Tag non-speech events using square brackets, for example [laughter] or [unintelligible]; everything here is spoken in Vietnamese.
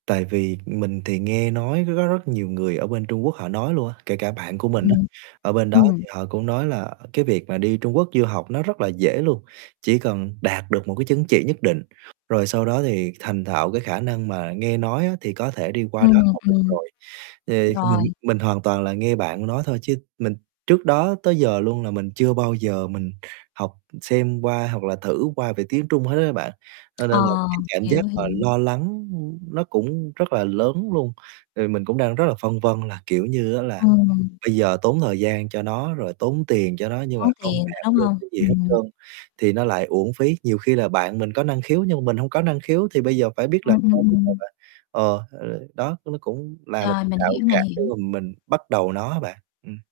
Tại vì mình thì nghe nói rất rất nhiều người ở bên Trung Quốc họ nói luôn á, kể cả bạn của mình á, Ừm, ở bên đó ừm. thì họ cũng nói là cái việc mà đi Trung Quốc du học nó rất là dễ luôn, chỉ cần đạt được một cái chứng chỉ nhất định, rồi sau đó thì thành thạo cái khả năng mà nghe nói á thì có thể đi qua đó Ừm, học được ừm. rồi. Thì mình Rồi. mình hoàn toàn là nghe bạn nói thôi chứ mình trước đó tới giờ luôn là mình chưa bao giờ mình học xem qua hoặc là thử qua về tiếng Trung hết á bạn, cho nên là, Ờ, cái, cảm giác hiểu, mà hiểu. lo lắng, ưm, nó cũng rất là lớn luôn. Ờ, mình cũng đang rất là phân vân là, kiểu như, á là Ừm. bây giờ tốn thời gian cho nó rồi tốn tiền cho nó nhưng mà Tốn không tiền nữa, đạt đúng được hông? cái gì hết Ừm. trơn thì nó lại uổng phí. Nhiều khi là bạn mình có năng khiếu nhưng mà mình hông có năng khiếu, thì bây giờ phải biết làm Ừm, ừm, sao bây giờ ừm. bạn, ờ, [unintelligible] đó, nó cũng là một Rồi, cái mình rào hiểu, mình cản để hiểu. mà mình bắt đầu nó á bạn, ừm.